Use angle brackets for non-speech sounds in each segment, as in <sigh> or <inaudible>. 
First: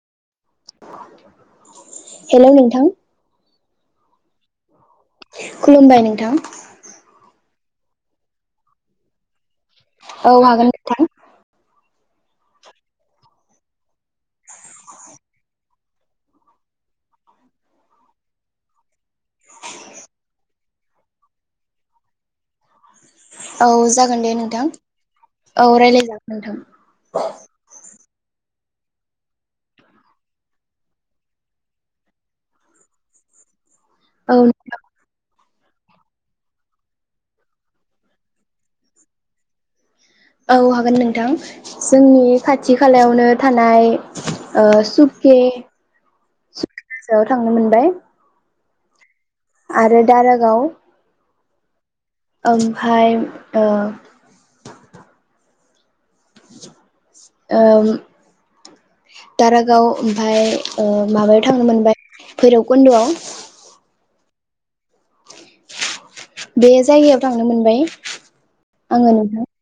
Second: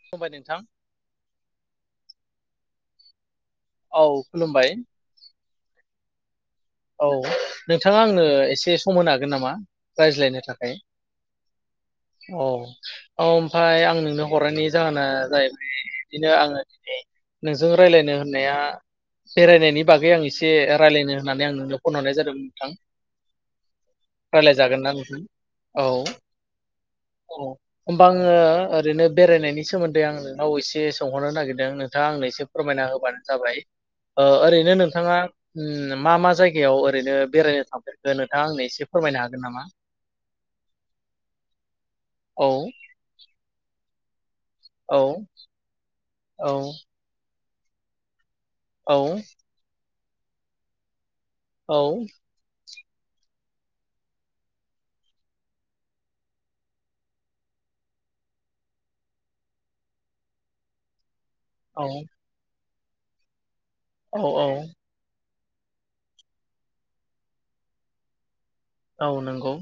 <unintelligible> नोंथां हेल' नोंथां औ खुलुमबाय खुलुमबाय नोंथां औ नोंथाङा आंनो एसे सम होनो हागोन नामा रायज्लायनो हागोन थाखाय नोंथां औ औ ओमफ्राय आं नोंनाव हरनायनि जाहोना जाहैबाय बिदिनो आङो दिनै नोंजों रायलायनो होननाया बेरायनायनि बागै आं एसे रायलायनो होननानै आं नों नोंनो फन हरनाय जादों नोंथां औ जागोन दे नोंथां रायज्लायजागोन ना नोंथां औ रायलाय जागोन नोंथां औ होमबा आङो ओरैनो बेरायनायनि सोमोन्दै आं नोंनाव एसे सोंहरनो नागिरदों नोंथाङा आंनो एसे फोरमायना होबानो जाबाय औ ओरैनो नोंथाङा मा मा जायगा जायगायाव ओरैनो बेरायनो थांफेरखो नोंथाङा आंनो एसे फोरमायनो हागोन नामा औ हागोन नोंथां जोंनि औ खाथि खालायावनो थानाय <inaudible> ओ औ सुखि औ थांनो मोनबाय औ आरो दारागाव औ ओमफाय ओ ओ दारागाव ओमफाय ओ माबायाव थांनो औ मोनबाय भैरब खन्दुआव औ औ बे जायगायाव थांनो मोनबाय आङो औ नोंथां नोंगौ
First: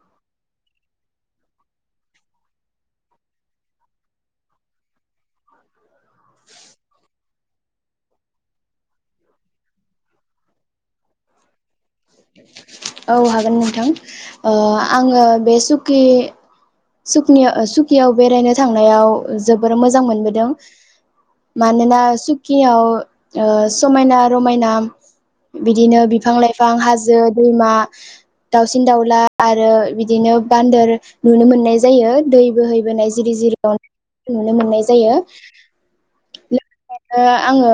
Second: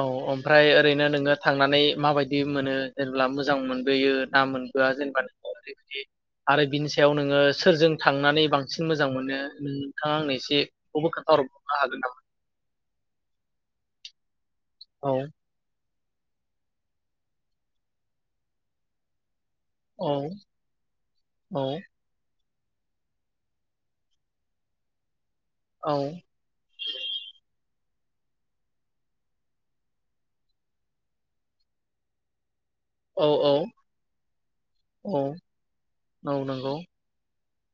औ ओमफ्राय ओरैनो नोङो थांनानै माबायदि मोनो जेनेबा मोजां मोनबोयो ना मोनबोआ जेनेबा ओरैबायदि आरो बिनि सायाव नोङो सोरजों थांनानै बांसिन मोजां मोनो नोंथाङा आंनो एसे एखौबो खोनथाहर बावनो हागोन नामा औ हागोन नोंथां ओ औ आङो बे सुु खि सुकनि ओ सुकियाव बेरायनो थांनायाव जोबोर मोजां औ मोनबोदों औ मानोना सु खियाव ओ समायना रमायना औ बिदिनो बिफां लाइफां हाजो मा दाउसिन दाउला आरो बिदिनो बान्दोर नुनो मोननाय जायो। दै बोहै बोनाय औ जिरि औ जिरिआव नुनो मोननाय जायो। औ औ नंगौ लोगोसे आङो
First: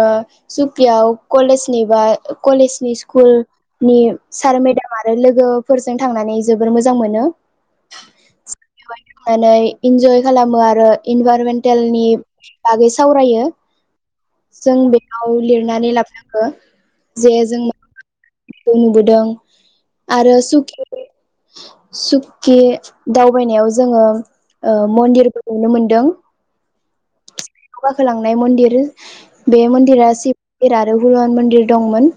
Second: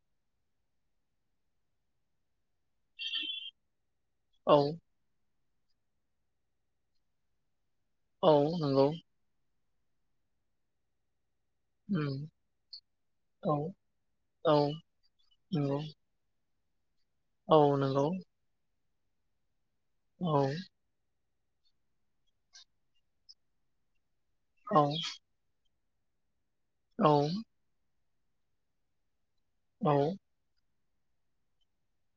सुकियाव कलेजनि बा कलेजनि स्कुल औ सार मेडाम आरो लोगो फोरजों थांनानै जोबोर मोजां मोनो। औ नंगौ। इनजय खालामो आरो इनभारनमेन्ट टेलनि उम बागै सावरायो। औ औ जों बेयाव नंगौ लिरनानै लाबो नांगौ। ओ औ नोंगौ। खौ नुबोदों। आरो सुकि सुकि दावबायनायाव जोङो ओ औ मन्दिरबो नुनो मोन दों। औ गाखोलांनाय मन्दिर बे औ मन्दिरा सिब <inaudible> आरो हनुमान मन्दिर दंमोन।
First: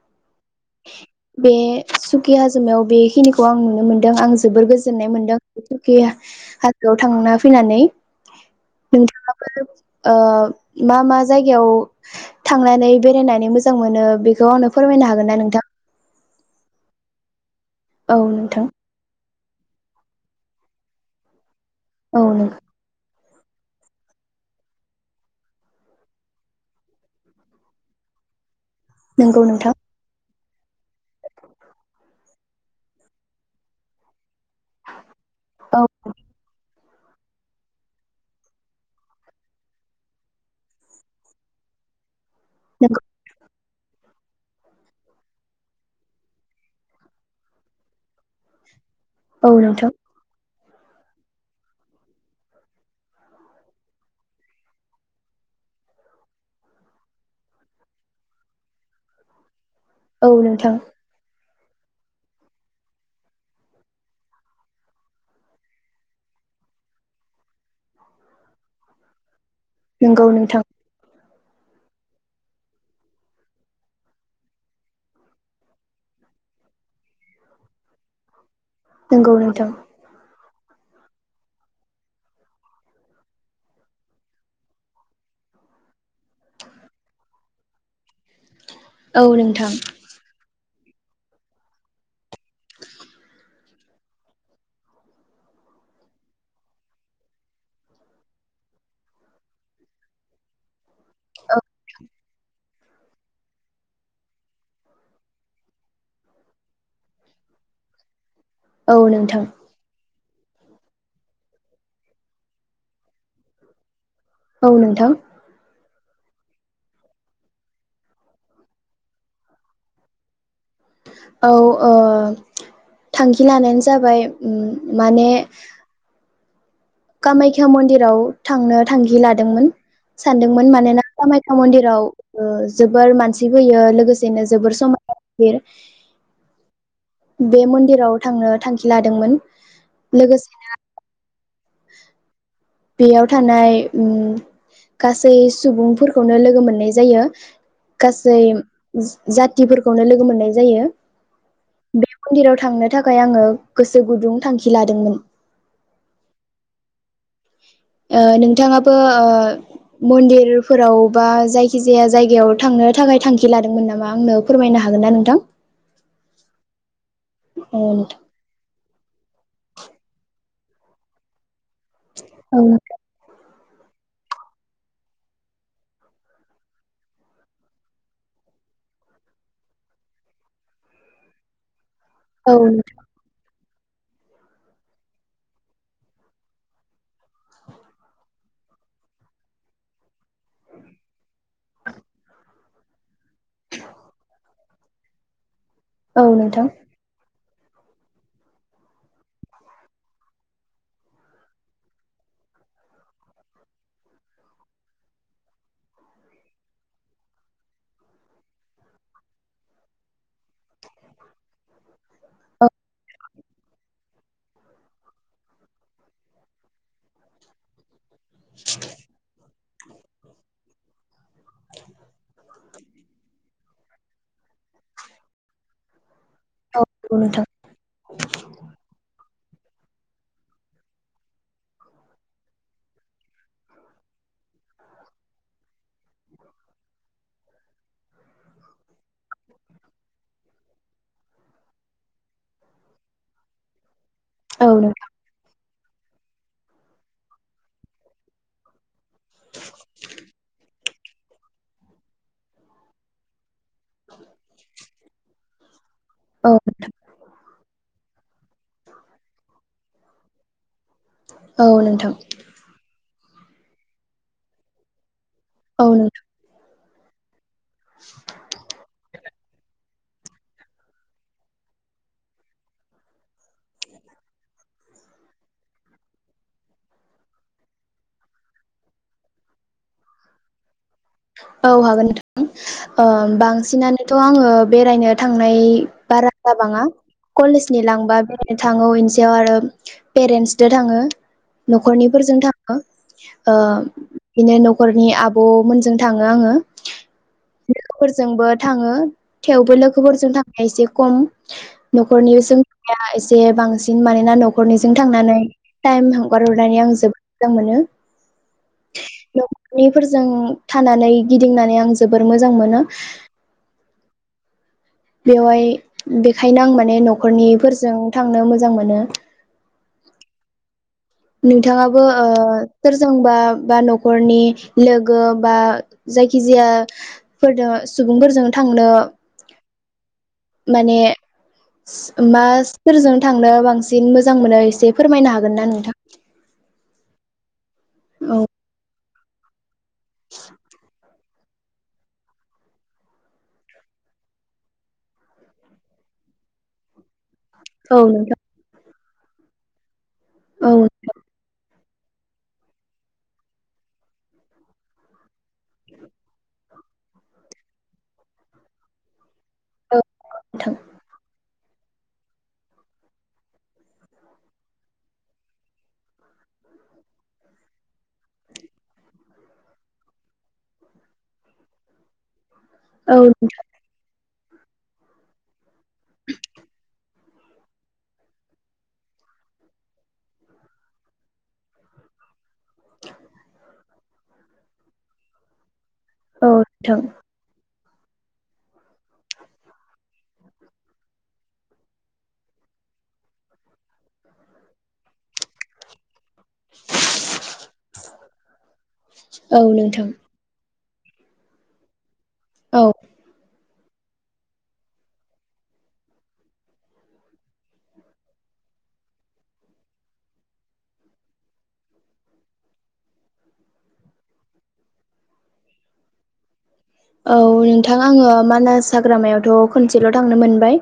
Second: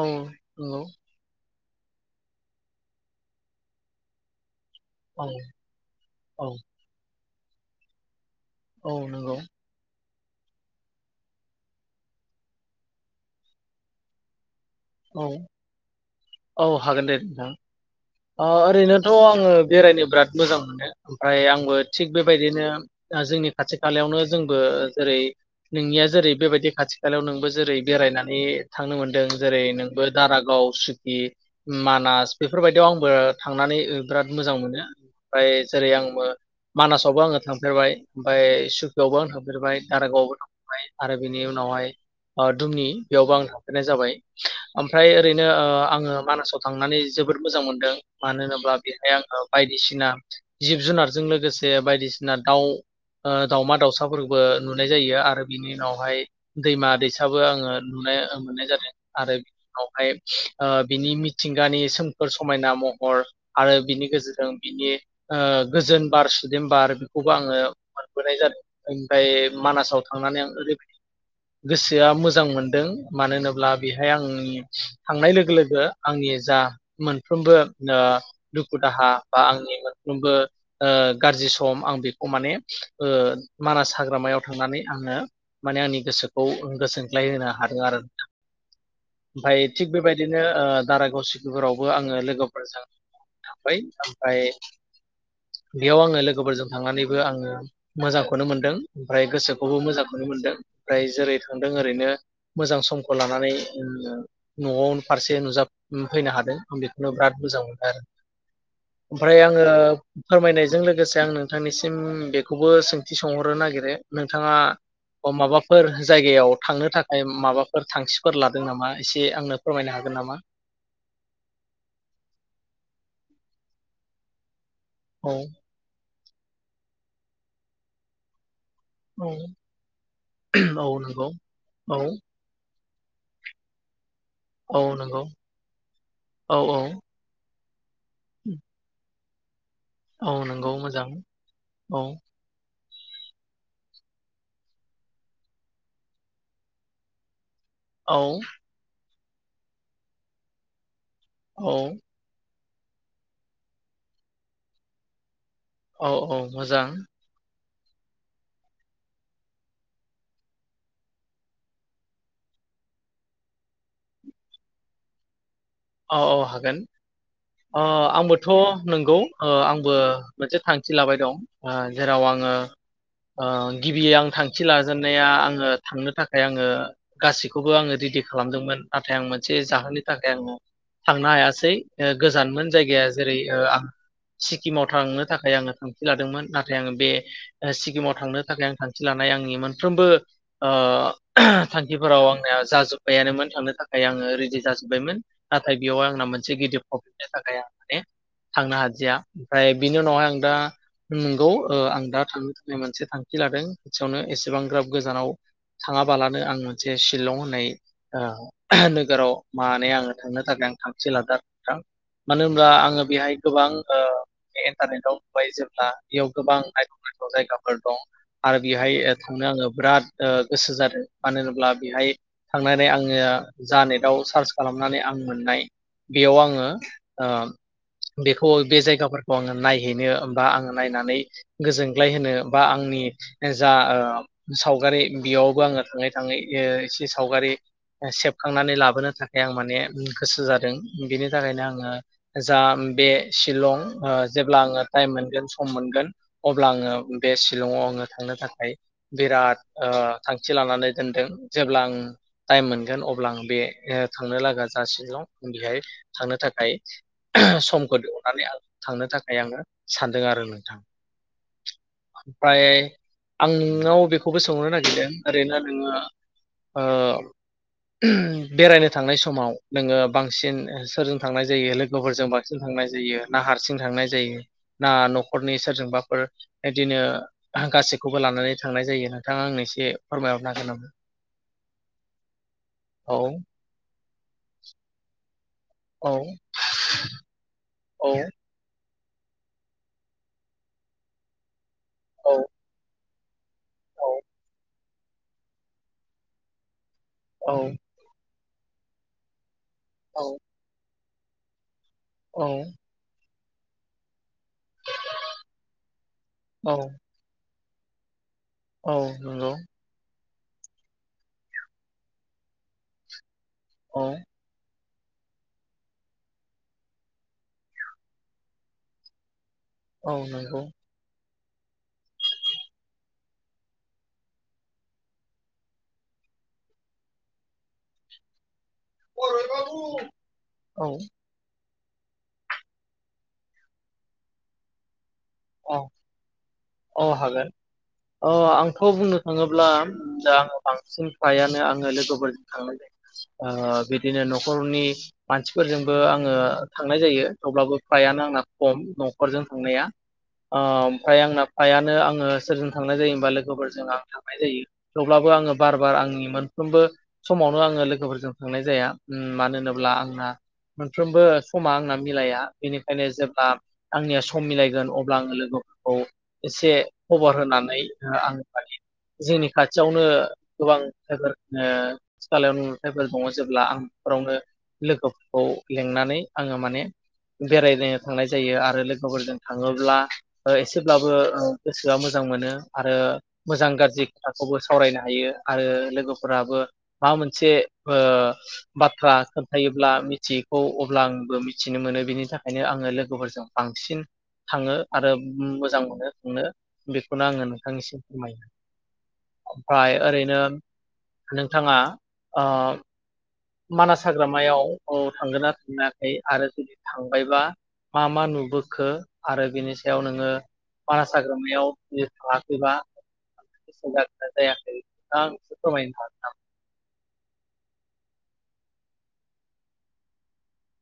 औ नंगौ। बे सुकि हाजोमायाव बेखिनिखौ आं नुनो मोन्दों आं जोबोर गोजोन नाय औ मोनदों सुकि औ हाजोआव थांना फैनानै औ नंगौ नोंथाङाबो ओ मा मा जायगायाव थांनानै बेरायनानै मोजां मोनो बेखौ आंनो फोरमायनो औ हागोन नों औ हागोन दे नोंथां। औ ओ नोंथां ओरैनोथ आङो बेरायनो बिराद मोजां मोनो ओमफाय आंबो थिग औ बेबायदिनो दा जोंनि खाथि खालायावनो जोंबो जेरै नोंनिया जेरै बेबायदि खाथि खालायाव नोंबो जेरै बेरायनानै थांनो मोन्दों। नंगौ जेरै नोंथां नोंबो दारागाव सुकि मानास बेफोरबायदि बेयाव आंबो थांनानै ओ बिराद मोजां मोनो ओमफ्राय औ जेरै आंबो मानासावबो आङो थांफेरबाय ओमफाय सुकियावबो आं थांफेरबाय दारागावआवबो थांफेरबाय आरो बिनि उनावहाय ओ दुमनि नंगौ बेयावबो आं थां नाय जाबाय ओमफ्राय ओरैनो ओ आङो मानासाव थांनानै जोबोद मोजां मोनदों मानो होनोब्ला बेहाय आङो औ नोंथां बायदिसिना जिब जुनारजों लोगोसे बायदिसिना दाउ ओ दावमा दाउसाफोरबो नुनाय जायो आरो बिनि उनावहाय दैमा दैसाबो आङो नुनाय मोननाय जादों आरो उनाव हाय औ नोंथां ओ बिनि मि मिथिंगानि सोम खोर समायना महर आरो बिनि गेजेरजों बिनि ओ गोजोन बार सुदेम बार बेखौबो आङो मोनबोनाय जादों ओमफाय मानासाव नंगौ थांनानै आं नोंथां ओरैबायदि गोसोआ मोजां मोनदों मानो होनोब्ला बेहाय आंनि थांनाय लोगो लोगो आंनि जा मोनफ्रोमबो ओ दुखु दाहा नंगौ बा नोंथां आंनि मोनफ्रोमबो ओ गारज्रि सम आं बेखौ माने ओ मानास हाग्रामायाव थांनानै आंनो माने आंनि गोसोखौ गोजोनग्लाय होनो हादों आरो नोंथां। औ ओमफाय नोंथां थिग बेबायदिनो ओ दारागाव सिखि फोराव बो आङो लोगो मोजां नोंथां ओमफाय आमफाय बेयाव आङो लोगोफोरजों थांनानैबो आङो मोजांखौनो मोनदों ओमफ्राय गोसोखौबो मोजांखौनो मोनदों। ओमफ्राय जेरै थांदों ओरैनो मोजां समखौ लानानै ओ न'आव फारसे नुजा फैनो हादों। बेखौनो बिराद मोजां मोनबाय आरो। औ ओमफ्राय नोंथां आङो फोरमायनायजों लोगोसे आं नोंथांनिसिम बेखौबो सोंथि सोंहरनो नागिरो नोंथाङा औ नोंथां अ माबाफोर जायगायाव थांनो थाखाय माबाफोर थांखिफोर लादों नामा एसे आंनो फोरमायनो हागोन नामा औ ओ थांखि लानायानो जाबाय उम माने औ कामायख्या मन्दिराव थांनो थांखि औ लादोंमोन सानदोंमोन औ मानोना नंगौ कामायख्या औ मन्दिराव ओ जोबोर मानसि फैयो लोगोसे नो जोबोर औ नंगौ औ औ <unintelligible> बेे मनदिर राव थांनो थांखि लादोंमोन औ लोगोसे नोंगौ मोजां। औ बेयाव थानाय उम गासै सुबुंफोरखौनो लोगो मोननाय जायो। गासै औ जाथिफोरखौनो लोगो मोननाय जायो। औ बे मन्दिराव थांनो थाखाय आङो गोसो गुदुं थांखि लादोंमोन। औ औ मोजां। ओ नोंथाङाबो मन्दिरफोराव बा जायखिजाया जायगायाव थांनो थाखाय थांखि लादोंमोन नामा आंनो फोरमायनो हागोनना नोंथां? औ औ हागोन। औ ओ आंबोथ नंगौ ओ आंबो मोनसे थांखि लाबाय दं। ओ जेराव आङो ओ गिबि आं थांखि लाजेननाया आङो थांनो थाखाय आङो गासैखौबो आङो रेडि खालामदोंमोन नाथाय आं मोनसे जाहोननि थाखाय आङो थांनो हायासै। गोजानमोन जायगाया। जेरै आं सिक्किमाव थांनो थाखाय आङो थांखि लादोंमोन। नाथाय आङो बे सिक्किमाव थांनो थाखाय आं थांखि लानाय आंनि मोनफ्रोमबो ओ थांखिफोराव आंना जाजोब्बायानोमोन थांनो थाखाय आङो रेडि जाजोब्बायमोन। नाथाय बेयाव आंना मोनसे नोंथां गिदिर प्रब्लेम जादों। थाखाय आं माने थांनो हादिया ओमफ्राय बिनि उनावहाय आं दा नंगौ आं दा थांनो थाखाय मोनसे थांखि लादों खाथियावनो एसेबां ग्राब गोजानाव थाङाबालानो आं मोनसे शिलं होननाय नोगोराव मान आङो थांनो थाखाय आं थांखि लादों। मानो औ होनब्ला आङो बेहाय गोबां इन्टारनेटाव नुबाय जेब्ला बेयाव गोबां नायथाव नायथाव जायगाफोर दं आरो बेहाय थांनो आङो बिराद गोसो जादों मानो होनोब्ला बेहाय थांनानै आङो जा गाव सार्च खालाम थांनानै आं मोननाय बेयाव आङो औ ओ नोंथां बेखौ बे जायगाफोर आङो नायहैनो बा आङो नायनानै गोजोनग्लाय होनो बा आंनि जा सावगारि बेयावबो आङो थाङै थाङै एसे सावगारि सेबखांनानै लाबोनो थाखा आं माने गोसो जादों। नों बिनि थाखायनो आङो जा बे शिलं जेब्ला औ नोंथां औ आङो नोंथां टाइम मोनगोन सम मोनगोन अब्ला आङो बे शिलंयाव आङो थांनो थाखाय बिराद थांखि लानानै दोनदों। जेब्ला आं टाइम मोनगोन अब्ला आं बे थांनो लागा जाासिनो दं। बेहाय थांनो औ थाखाय समखौ दिहुनानै आ थांनो थाखाय आङो सानदों आरो नोंथां औ नोंथां ओमफाय आं नोंनाव बेखौबो सोंहरनो नागिरदों ओरैनो औ नोङो नोंथां ओ बेरायनो थांनाय समाव नोङो बांसिन सोरजों थांनाय जायो लोगोफोरजों बांसिन थांनाय जायो ना हारसिं थांनाय जायो ना न'खरनि सोरजोंबाफोर बिदिनो गासैखौबो लानानै थांनाय जायो नोंथाङा आंनो एसे फोरमायहरनो हागोन नामा। औ हागोन नोंथां औ ओ बांसिनानो थ' आङो बेरायनो थाङो। थांनाय औ बारा जाबाङा कलेज सिंनि औ लांबा बेरायनो थाङो। याव आरो पेरेन्टसजों थाङो औ न'खरनिफोरजों थाङो ओ बिनि न'खरनि आब' मोनजों जों थाङो आङो। औ लोगोफोरजोंबो थाङो थेवबो औ लोगोफोरजों थांनाय एसे खम न'खरनि औ सोंबा एसे जे बांसिन मानोना न'खर न'खरनिजों थांनानै टाइम हगार औ हरनानै आं जोबोद मोजां मोनो। <inaudible> औ नंगौ। जों थानानै गिदिंनानै आं जोबोर मोजां मोनो। औ बेवहाय बेखायनो आं माने न'खरनिफोरजों थांनो मोजां मोनो औ नंगौ नोंथाङाबो ओ सोरजोंबा बा न'खरनि लोगो बा जायखिजायाफोरजों सुबुंफोरजों थांनो औ माने मा सोरजों थांनो बांसिन मोजां मोनो एसे फोरमायनो हागोन ना नोंथाङा? अ हागोन। अ औ आंथ' बुंनो। थाङोब्ला जा बांसिन फ्रायानो आङो लोगोफोरजों थांनाय जायो बिदिनो न'खरनि मानसिफोरजोंबो आङो थांनाय जायो। अब्लाबो औ फ्रायानो नोंथां आंना खम न'खरजों थांनाया औ ओमफ्राय आंना फ्रायानो आङो सोरजों थांनाय जायो हबा लोगोफोरजों आं थांनाय जायो थेवब्लाबो आङो बार बार आंनि मोनफ्रोमबो समावनो आङो लोगोफोरजों थांनाय जाया मानो होनोब्ला नोंथां आंहा मोनफ्रोमबो समा आंना मिलाया बेनिखायनो जेब्ला आंनिया सम मिलायगोन अब्ला आङो लोगोफोरखौ एसे खबर होनानै आं माने जोंनि खाथियावनो गोबां ‌ <unintelligible> खालायाव नुुथायफोर औ दङ नोंथां जेब्ला आं बेफोरावनो लोगोफोरखौ लिंनानै आङो माने बेरायनोनो थांनाय जायो आरो लोगोफोरजों थाङोब्ला ब्ला एसेब्लाबो गोसोआ मोजां मोनो आरो मोजां गाज्रि खोथाखौबो सावरायनो हायो आरो लोगोफोराबो माबा मोनसे बाथ्रा खोन्थायोबब्ला मिथियैखौ अब्ला आंबो मिथिनो मोनो बिनि थाखायनो आङो लोगोफोरजों बांसिन थाङो आरो मोजां मोनो थांनो बेखौनो आङो नोंथांनिसिम फोरमायो औ ओमफ्राय नोंथां ओरैनो नोंथाङा औ आम मानास हाग्रामायाव औ थांगोन ना थांफेराखै आरो जुदि थांबायबा मा मा नुबोखो आरो बेनि सायाव नोङो मानास हाग्रामायाव जुदि थाङाखैबा जागोना जायाखै आं एसे फोरमायनो थागोन नाम औ नोंथां आङो मानास हाग्रामायावथ' खनसेल' थांनो मोनबाय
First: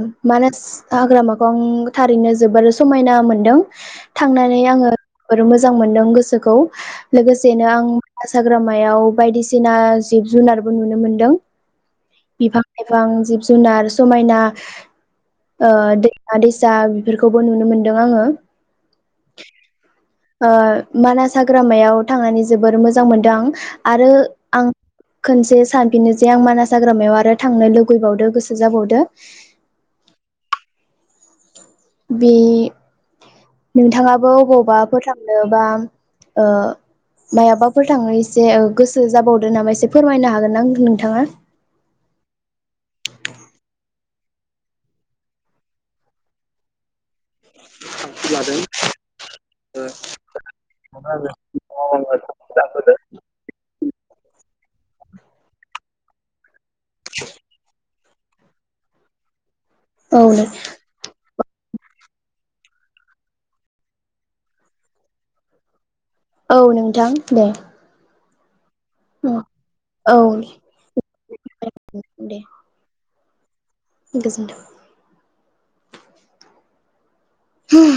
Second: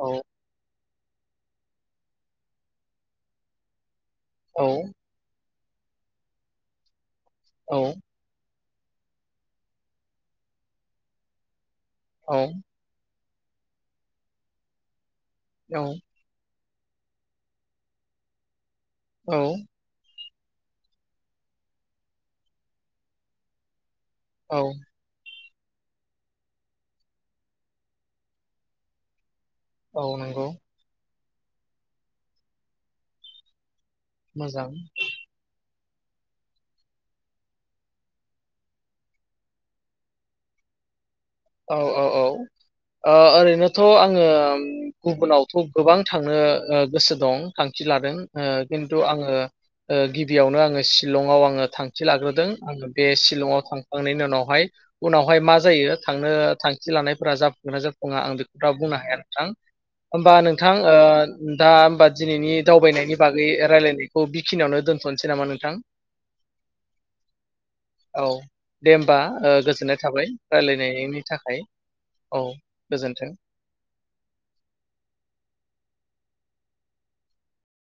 हागोन मानास हाग्रामाखौ आं थारैनो जोबोर समायना मोनदों थांनानै औ आङो जोबोर मोजां मोजां मोनदों गोसोखौ लोगोसेनो औ आं हाग्रामायाव बायदिसिना जिब जुनारबो नुनो मोनदों औ बिफां लाइफां जिब जुनार समायना ओ दैमा दैसा जा बेफोरखौबो नुनो मोनदों आङो औ ओ मानास हाग्रामायाव थांनानै जोबोर मोजां मोनदों आं आरो आं औ खोनसे सानफिनो जे आं मानास हाग्रामायाव आरो थांनो लुुबैबावदो गोसो जाबावदो औ नंगौ बे नोंथाङाबो मोजां अबावबा फोर थांनो बा ओ मायाबाफोर थांनो एसे गोसो जाबावदो नामा एसे फोरमायनो हागोन आं ओ नोंथाङा औ औ औ ओ ओरैनोथ थ' आङो गुबुनावथ' गोबां थांनो ओ गोसो दं फि लादों ओ खिन्थु आङो ओ ओ गिबियावनो आं ओ शिलंआव आङो थांखि लाग्रोदों आङो बे शिलंआव थांखांनायनि उनावहाय उनावहाय मा जायो थांनो थां थांखि लानायफोरा जाफुंगोन ना जाफ फुङा आं बेखौ दा बुंनो हाया नोंथां। औ होमबा नोंथां ओ दा होमबा दिनैनि दावबायनायनि बागै रायलायनायखौ बिखिनियावनो दोनथ'नोसै नामा नोंथां। औ नोंथां दे औ दे होमबा ओ गोजोननाय औ थाबाय रायलाय नेनायनि थाखाय औ गोजोन्थों। गोजोन्थों। <unintelligible>